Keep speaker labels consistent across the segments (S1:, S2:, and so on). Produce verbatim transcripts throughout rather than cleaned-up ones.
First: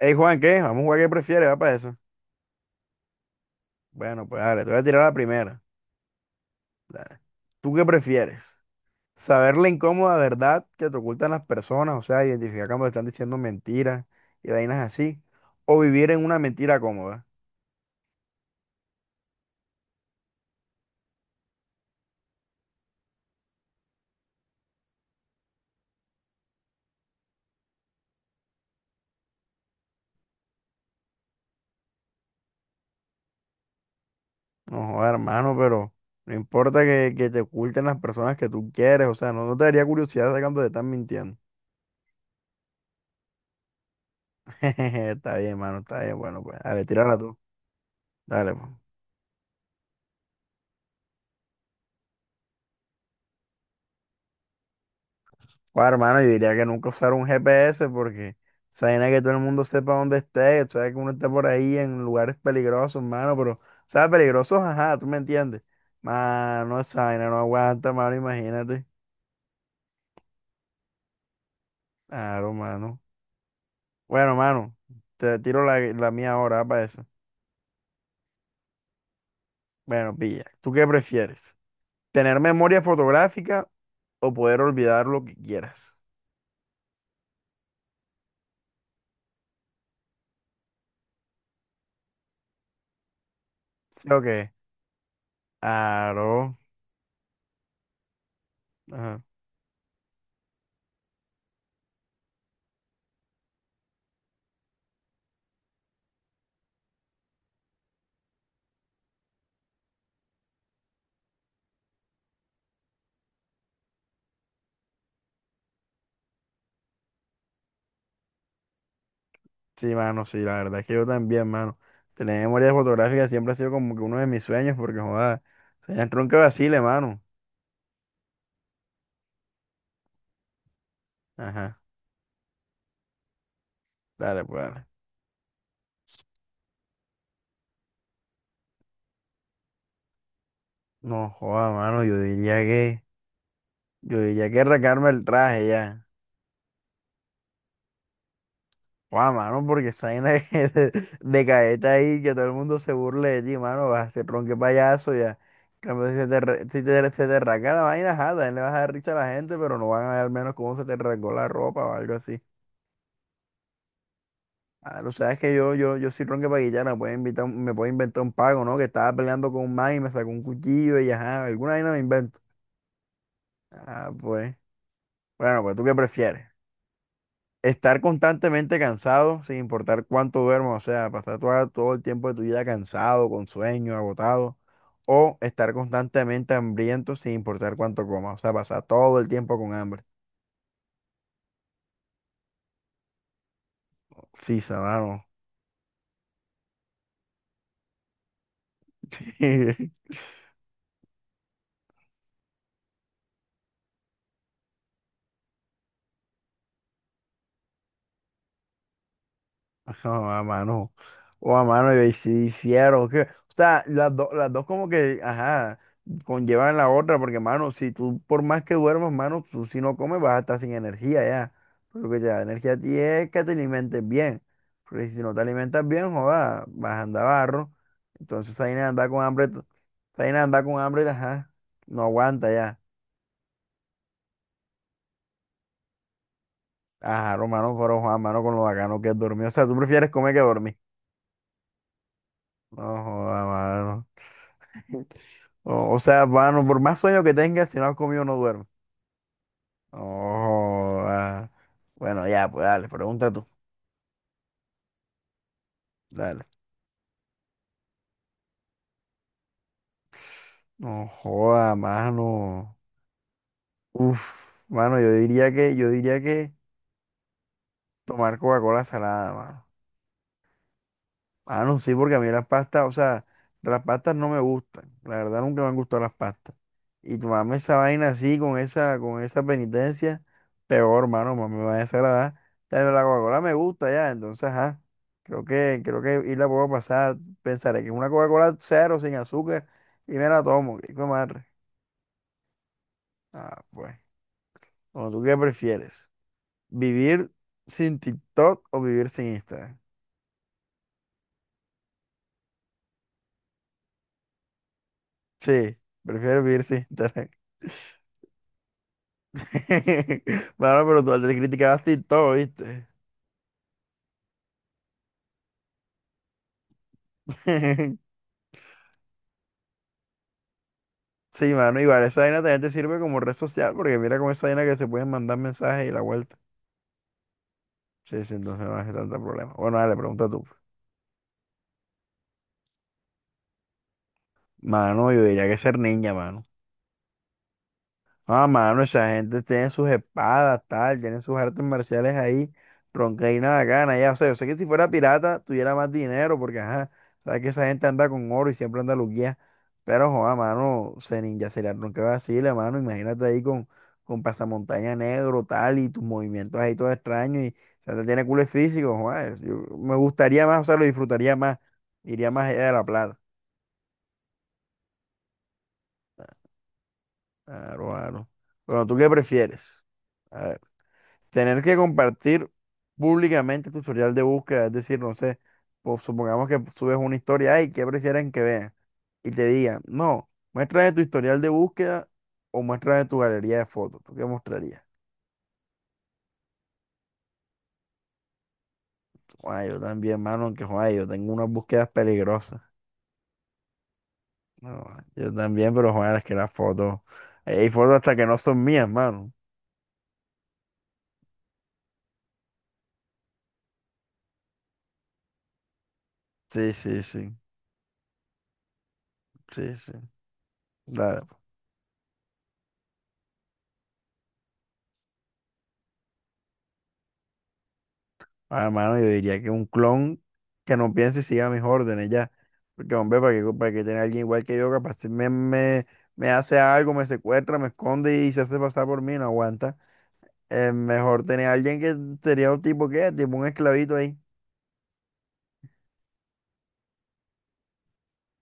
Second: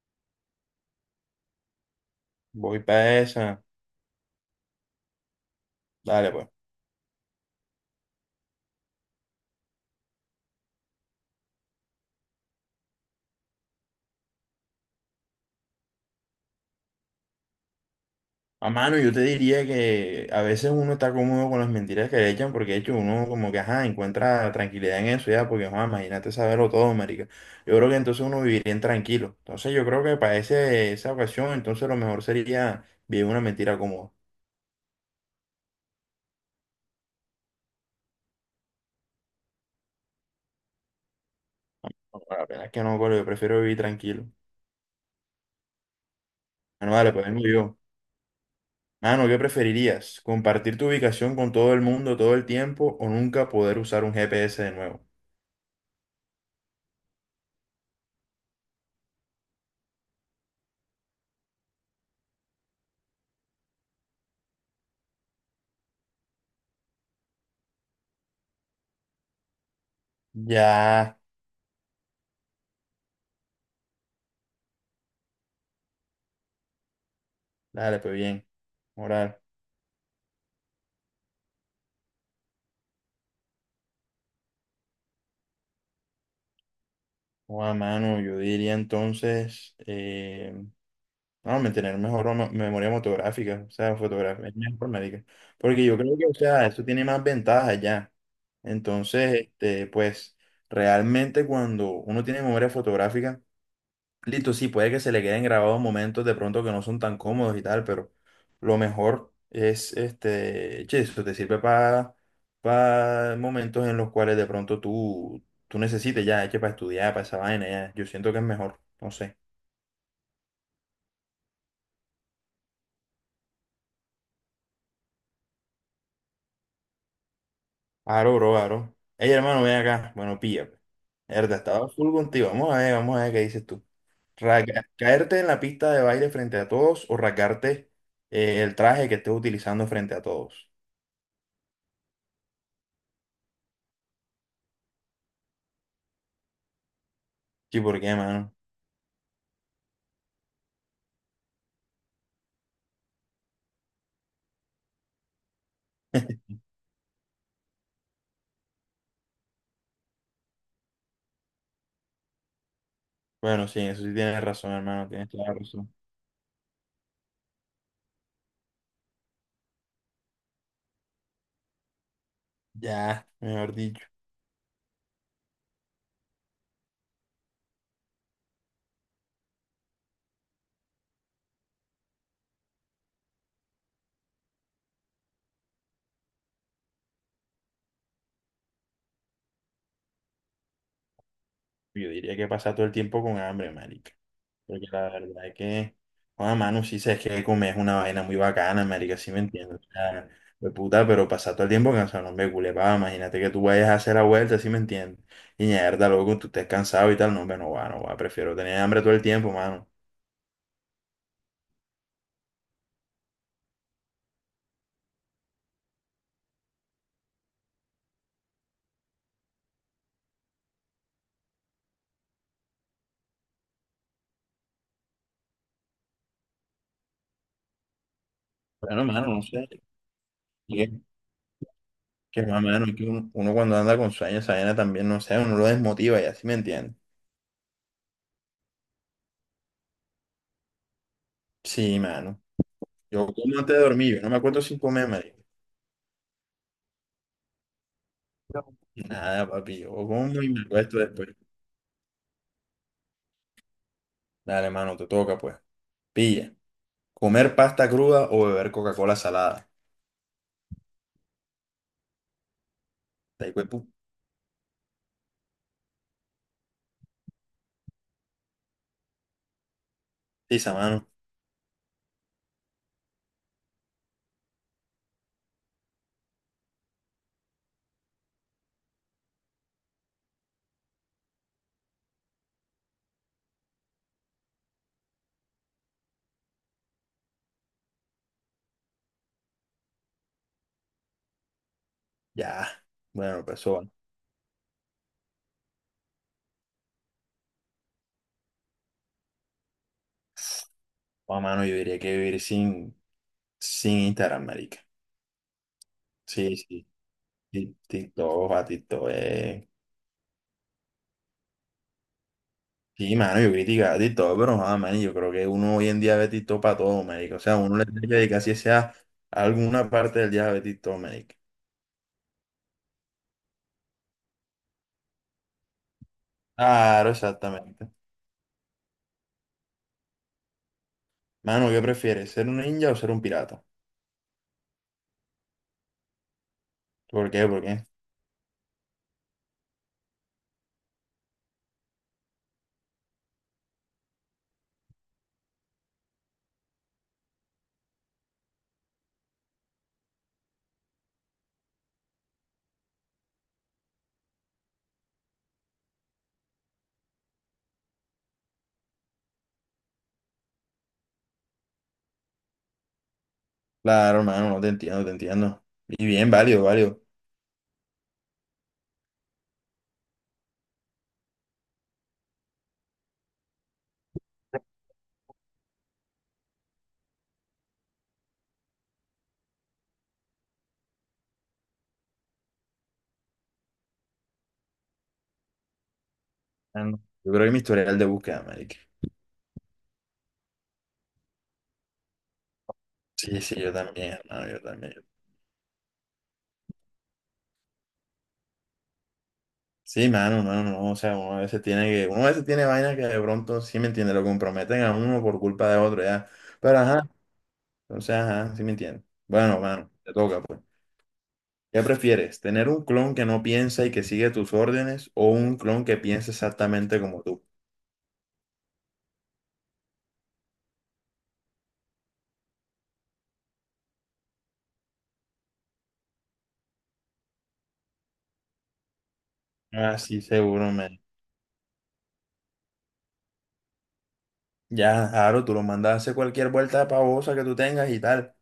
S1: Hey Juan, ¿qué? Vamos a jugar qué prefieres, va para eso.
S2: Voy para esa.
S1: Bueno, pues dale, te voy a tirar la primera.
S2: Dale, pues.
S1: Dale. ¿Tú qué prefieres? ¿Saber la incómoda verdad que te ocultan las personas? O sea, identificar cuando te están diciendo mentiras y vainas así. ¿O vivir en una mentira cómoda?
S2: A mano, yo te diría que a veces uno está cómodo con las mentiras que le echan, porque de hecho uno como que, ajá, encuentra tranquilidad en eso ya, porque, ajá, imagínate saberlo todo, marica. Yo creo que entonces uno viviría en tranquilo. Entonces yo creo que para ese, esa ocasión, entonces lo mejor sería vivir una mentira cómoda.
S1: No, joder, hermano, pero no importa que, que te oculten las personas que tú quieres. O sea, no, no te daría curiosidad saber cuando te están mintiendo.
S2: No, la verdad es que no, colo, yo prefiero vivir tranquilo.
S1: Está bien, hermano, está bien. Bueno, pues dale,
S2: Bueno, dale,
S1: tírala
S2: pues
S1: tú.
S2: vengo yo.
S1: Dale, pues.
S2: Mano, ¿qué preferirías? ¿Compartir tu ubicación con todo el mundo todo el tiempo o nunca poder usar un G P S de nuevo?
S1: Bueno, hermano, yo diría que nunca usar un G P S porque esa vaina es que todo el mundo sepa dónde esté, tú sabes que uno está por ahí en lugares peligrosos, hermano, pero, o sea, peligrosos, ajá, tú me entiendes. Mano, esa vaina no aguanta, mano, imagínate.
S2: Ya.
S1: Claro, mano. Bueno, mano, te tiro la, la mía ahora ah, para eso.
S2: Dale, pues bien. Moral.
S1: Bueno, pilla, ¿tú qué prefieres? ¿Tener memoria fotográfica o poder olvidar lo que quieras?
S2: O a mano, yo diría entonces, eh, no, mantener mejor o no- memoria fotográfica, o sea,
S1: ¿Sí o
S2: fotografía
S1: qué?
S2: informática. Porque yo creo que, o
S1: Claro.
S2: sea, eso tiene más ventajas ya. Entonces, este, pues, realmente cuando uno tiene memoria fotográfica, listo, sí, puede que se le queden grabados momentos de pronto que no son tan cómodos y tal, pero lo mejor es, este, che, eso te sirve para momentos en los cuales de pronto tú, tú necesites ya, che, para estudiar, para esa vaina, ya. Yo siento que es mejor, no sé.
S1: Sí, mano, sí, la verdad es que yo también, mano. Tener memoria fotográfica siempre ha sido como que uno de mis sueños, porque joda, sería el tronco de vacile, mano.
S2: Aro, bro, aro. Ey, hermano, ven acá. Bueno, pilla, pues. Erda,
S1: Ajá,
S2: estaba full contigo. Vamos a ver, vamos a ver qué dices tú.
S1: dale, pues
S2: Rasga-
S1: dale.
S2: ¿Caerte en la pista de baile frente a todos o rasgarte eh, el traje que estés utilizando frente a todos?
S1: No, joda, mano, yo diría que, yo diría que arrancarme el traje ya.
S2: Sí, ¿por qué, mano?
S1: Joda, mano, porque esa vaina de, de, de caeta ahí, que todo el mundo se burle de ti, mano, vas a ser tronque payaso ya. En cambio, si se te, arra- si te, se te arranca la vaina, ajá, también le vas a dar risa a la gente, pero no van a ver al menos cómo se te arrancó la ropa o algo así.
S2: Bueno, sí, eso sí tienes razón,
S1: Ah,
S2: hermano,
S1: lo
S2: tienes
S1: sabes
S2: toda
S1: que
S2: la
S1: yo,
S2: razón.
S1: yo, yo soy ronque paguillana, puede invitar, un- me puede inventar un pago, ¿no? Que estaba peleando con un man y me sacó un cuchillo y ajá, alguna vaina me invento.
S2: Ya, mejor dicho,
S1: Ah, pues. Bueno, pues ¿tú qué prefieres? Estar constantemente cansado, sin importar cuánto duermas, o sea, pasar toda- todo el tiempo de tu vida cansado, con sueño, agotado, o estar constantemente hambriento, sin importar cuánto comas, o sea, pasar todo el tiempo con hambre.
S2: yo diría que pasa todo el tiempo con hambre, marica.
S1: Sí,
S2: Porque la
S1: sabano.
S2: verdad es que, Juan mano, sí sabes que comer es una vaina muy bacana, marica, sí me entiendo. O sea, de puta, pero pasar todo el tiempo cansado, no me culepa, imagínate que tú vayas a hacer la vuelta, sí me entiendes. Y mierda, loco, tú estés cansado y tal, no, hombre, no va, no va, prefiero tener hambre todo el tiempo, mano.
S1: Ajá, a mano. O a mano, y ahí sí difiero. Que, o sea, las, do- las dos como que, ajá, conllevan la otra, porque, mano, si tú, por más que duermas, mano, tú si no comes vas a estar sin energía ya. Pero que te da energía a ti es que te alimentes bien. Porque si no te alimentas bien, joda, vas a andar barro. Entonces ahí nada,
S2: Bueno,
S1: anda con
S2: mano, no
S1: hambre, t-
S2: sé.
S1: esa vaina de andar con
S2: Que,
S1: hambre, ajá, no
S2: que
S1: aguanta
S2: más,
S1: ya.
S2: mano, que uno, uno cuando anda con sueños, esa vaina también, no sé, uno lo desmotiva, ya, sí me entiendes.
S1: Ajá, hermano, pero Juan, mano, con lo bacano que es dormir. O sea, tú prefieres comer que dormir.
S2: Sí, mano.
S1: No,
S2: Yo
S1: joda,
S2: como antes de
S1: mano.
S2: dormir, yo no me acuerdo sin comer, marico.
S1: O, o sea, bueno, por más sueño que tengas, si no has comido, no
S2: No.
S1: duermes.
S2: Nada, papi, yo como y me acuesto
S1: Oh,
S2: después.
S1: ah. Bueno, ya, pues dale, pregunta tú.
S2: Dale, mano, te toca, pues.
S1: Dale.
S2: Pilla. Comer pasta cruda o beber Coca-Cola salada.
S1: No joda, mano.
S2: Está ahí, pues,
S1: Uf, mano, yo diría que, yo diría que tomar Coca-Cola salada, mano.
S2: putiza, mano.
S1: Ah, no, sí, porque a mí las pastas, o sea, las pastas no me gustan. La verdad nunca me han gustado las pastas. Y tomarme esa vaina así, con esa, con esa penitencia, peor, hermano, más me va a desagradar. La de la Coca-Cola me gusta ya, entonces, ajá. Creo que, creo que y la puedo pasar. Pensaré que es una Coca-Cola cero, sin azúcar, y me la tomo. ¿Qué hijo de madre?
S2: Ya. Bueno, pues,
S1: Ah,
S2: eso va.
S1: pues. Bueno, ¿tú qué prefieres? ¿Vivir sin TikTok o vivir sin Instagram?
S2: O, mano, yo diría que vivir sin, sin Instagram, marica.
S1: Sí, prefiero
S2: Sí,
S1: vivir sin
S2: sí.
S1: Instagram.
S2: Tik- TikTok, a TikTok, eh.
S1: Mano, pero tú antes criticabas TikTok, ¿viste?
S2: Sí, mano, yo criticaba TikTok, pero nada, man, yo creo que uno hoy en día ve TikTok para todo, marica. O sea, uno le tiene que dedicar si sea alguna parte del día a ver TikTok, marica.
S1: Sí, mano, igual esa vaina también te sirve como red social, porque mira con esa vaina que se pueden mandar mensajes y la vuelta.
S2: Claro, exactamente.
S1: Sí, sí, entonces no hace tanto problema. Bueno, dale, pregunta tú.
S2: Mano, ¿qué prefieres? ¿Ser un ninja o ser un pirata?
S1: Mano, yo diría que ser niña, mano.
S2: ¿Por qué? ¿Por qué?
S1: Ah, mano, esa gente tiene sus espadas, tal, tienen sus artes marciales ahí, ronca y nada gana, ya, o sea, yo sé que si fuera pirata tuviera más dinero, porque ajá, sabes que esa gente anda con oro y siempre anda luquía, pero joda, mano, se ninja sería ronca vacile, mano, imagínate ahí con, con pasamontaña negro, tal, y tus movimientos ahí todos extraños, y o sea, te tiene culo físico, joda, es- yo me gustaría más, o sea, lo disfrutaría más, iría más allá de la plata,
S2: Claro, hermano, no te entiendo, te entiendo. Y bien, válido, válido.
S1: claro, claro. Bueno, ¿tú qué prefieres? Tener que compartir públicamente tu historial de búsqueda, es decir, no sé, pues, supongamos que subes una historia, y ¿qué prefieren que vean? Y te digan, no, muéstrame tu historial de búsqueda o muéstrame tu galería de fotos. ¿Tú qué mostrarías?
S2: Mano, yo creo que mi historial de búsqueda, marica.
S1: Ay, yo también, mano, aunque joder, yo tengo unas búsquedas peligrosas.
S2: Sí, sí, yo también, hermano, yo
S1: No,
S2: también.
S1: yo también, pero joder, es que las fotos, hay fotos hasta que no son mías, mano.
S2: Sí, mano, mano, no, o sea, uno a veces tiene que, uno a veces tiene vainas que de pronto, sí me entiende, lo comprometen a uno por culpa de otro, ya.
S1: Sí,
S2: Pero
S1: sí,
S2: ajá,
S1: sí,
S2: entonces, ajá, sí me entiende. Bueno,
S1: sí,
S2: mano,
S1: sí.
S2: te toca, pues.
S1: Dale.
S2: ¿Qué prefieres? ¿Tener un clon que no piensa y que sigue tus órdenes o un clon que piensa exactamente como tú?
S1: Ah, hermano, yo diría que un clon que no piense y siga mis órdenes ya. Porque, hombre, para que, para que tener a alguien igual que yo, capaz si me, me, me hace algo, me secuestra, me esconde y se hace pasar por mí, no aguanta.
S2: Ah, sí, seguro,
S1: Es
S2: man.
S1: mejor tener a alguien que sería un tipo que, tipo un esclavito ahí.
S2: Ya, claro, tú lo mandas a hacer cualquier vuelta pavosa que tú tengas y tal.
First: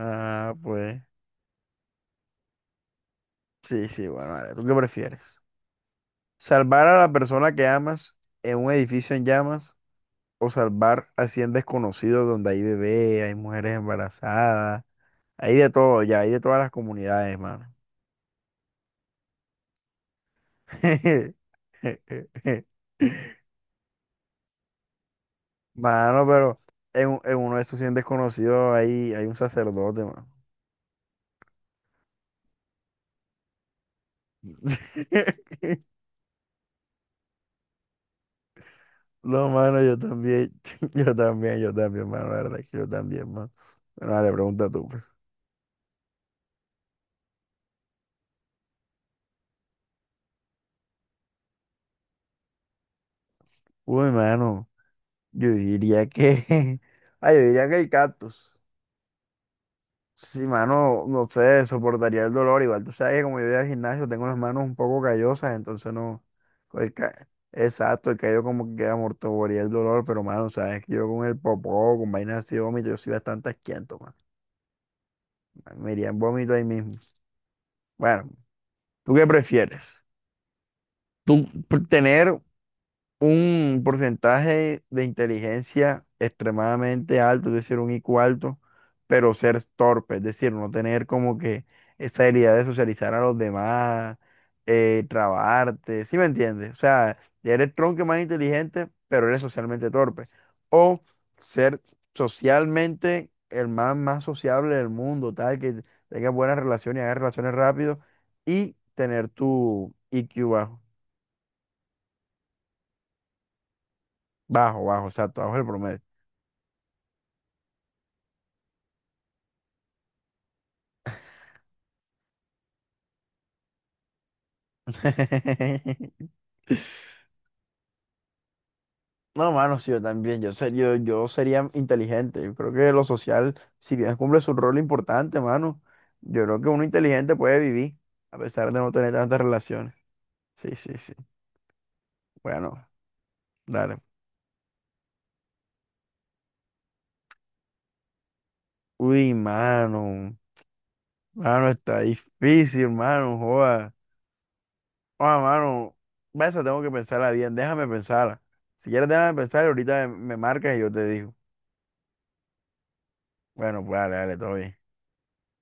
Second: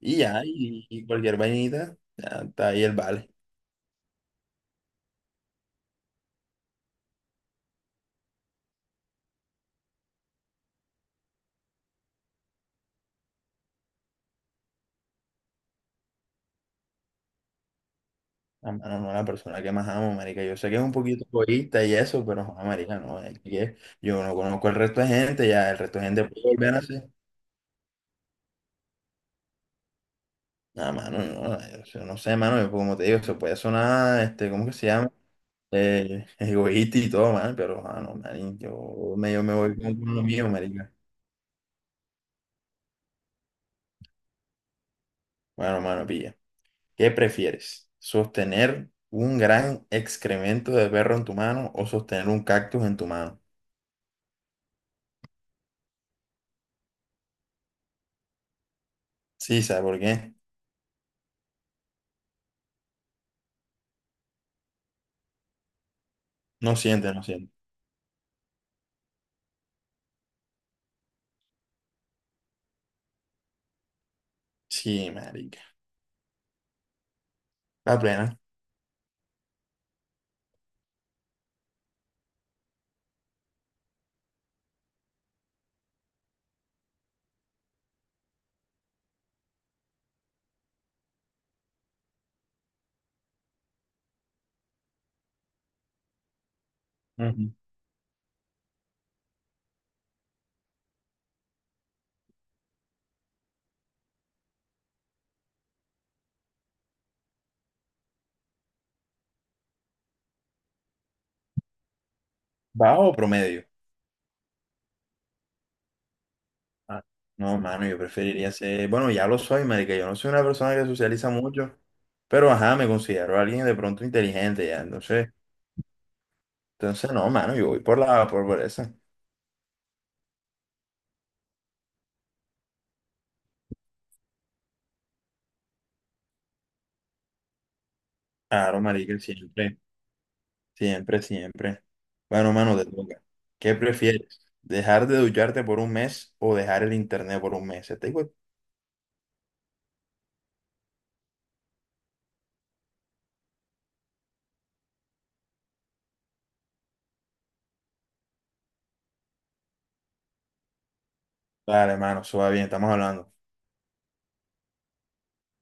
S2: Y ya, y,
S1: pues,
S2: y cualquier vainita, ya está ahí el vale.
S1: sí, sí, bueno, vale. ¿Tú qué prefieres? ¿Salvar a la persona que amas en un edificio en llamas o salvar a cien desconocidos donde hay bebé, hay mujeres embarazadas? Hay de todo, ya, hay de todas las comunidades, mano.
S2: Ah, mano, no, la persona que más amo, marica. Yo sé que es un poquito egoísta y eso, pero, joder, marica, no. Es que yo no conozco el resto de gente, ya el resto de gente
S1: Mano,
S2: puede
S1: pero
S2: volver a
S1: en,
S2: hacer.
S1: un- en uno de estos cien desconocidos hay, hay un sacerdote, mano.
S2: Nada, mano, no, yo no sé, mano, yo, como te digo, se puede sonar, este, ¿cómo que se llama? Eh, egoísta y todo, man, pero, ah, no, man, yo, me, yo
S1: No,
S2: me voy
S1: mano, yo
S2: con lo mío,
S1: también,
S2: marica.
S1: yo también, yo también, mano, la verdad es que yo también, mano. Bueno, dale, pregunta tú, pues.
S2: Bueno, mano, pilla. ¿Qué prefieres? ¿Sostener un gran excremento de perro en tu mano o sostener un cactus en tu mano?
S1: Uy, mano, yo diría que, ah, yo diría que el cactus.
S2: Sí, ¿sabes por qué?
S1: Sí, mano, no sé, soportaría el dolor. Igual tú sabes que como yo voy al gimnasio, tengo las manos un poco callosas, entonces no.
S2: No
S1: el
S2: siente, no
S1: ca-
S2: siente.
S1: exacto, el callo como que amortiguaría el dolor, pero mano, sabes que yo con el popó, con vainas así de vómito, yo soy bastante asquiento, mano.
S2: Sí, marica.
S1: Me iría en vómito ahí mismo.
S2: La plena.
S1: Bueno, ¿tú qué prefieres? ¿Tú pr- Tener un porcentaje de inteligencia extremadamente alto, es decir, un I Q alto, pero ser torpe, es decir, no tener como que esa habilidad de socializar a los demás, eh, trabarte, ¿sí me entiendes? O sea,
S2: Ujú.
S1: ya eres tronco más inteligente, pero eres socialmente torpe. O ser socialmente el más, más sociable del mundo, tal, que tengas buenas relaciones y hagas relaciones rápido y tener tu I Q bajo,
S2: ¿Bajo o promedio?
S1: bajo, bajo, exacto, bajo el promedio.
S2: Ah, no, mano, yo preferiría ser... Bueno, ya lo soy, marica. Yo no soy una persona que socializa mucho, pero ajá, me considero alguien de pronto inteligente ya. Entonces, entonces no, mano, yo voy por la... por, por esa.
S1: No, mano, sí, yo también, yo, ser- yo, yo sería inteligente, yo creo que lo social, si bien cumple su rol importante, mano, yo creo que uno inteligente puede vivir, a pesar
S2: Claro,
S1: de no tener
S2: marica,
S1: tantas
S2: siempre.
S1: relaciones. Sí, sí, sí.
S2: Siempre, siempre. Bueno, mano, te
S1: Bueno,
S2: toca. ¿Qué
S1: dale.
S2: prefieres? ¿Dejar de ducharte por un mes o dejar el internet por un mes? Te digo,
S1: Uy, mano, mano, está difícil, mano, joda. Ah, mano, esa tengo que pensarla bien, déjame pensarla. Si quieres, déjame pensar y ahorita me, me marcas y yo te digo.
S2: dale, mano, eso va bien, estamos hablando.
S1: Bueno, pues dale, dale, todo bien.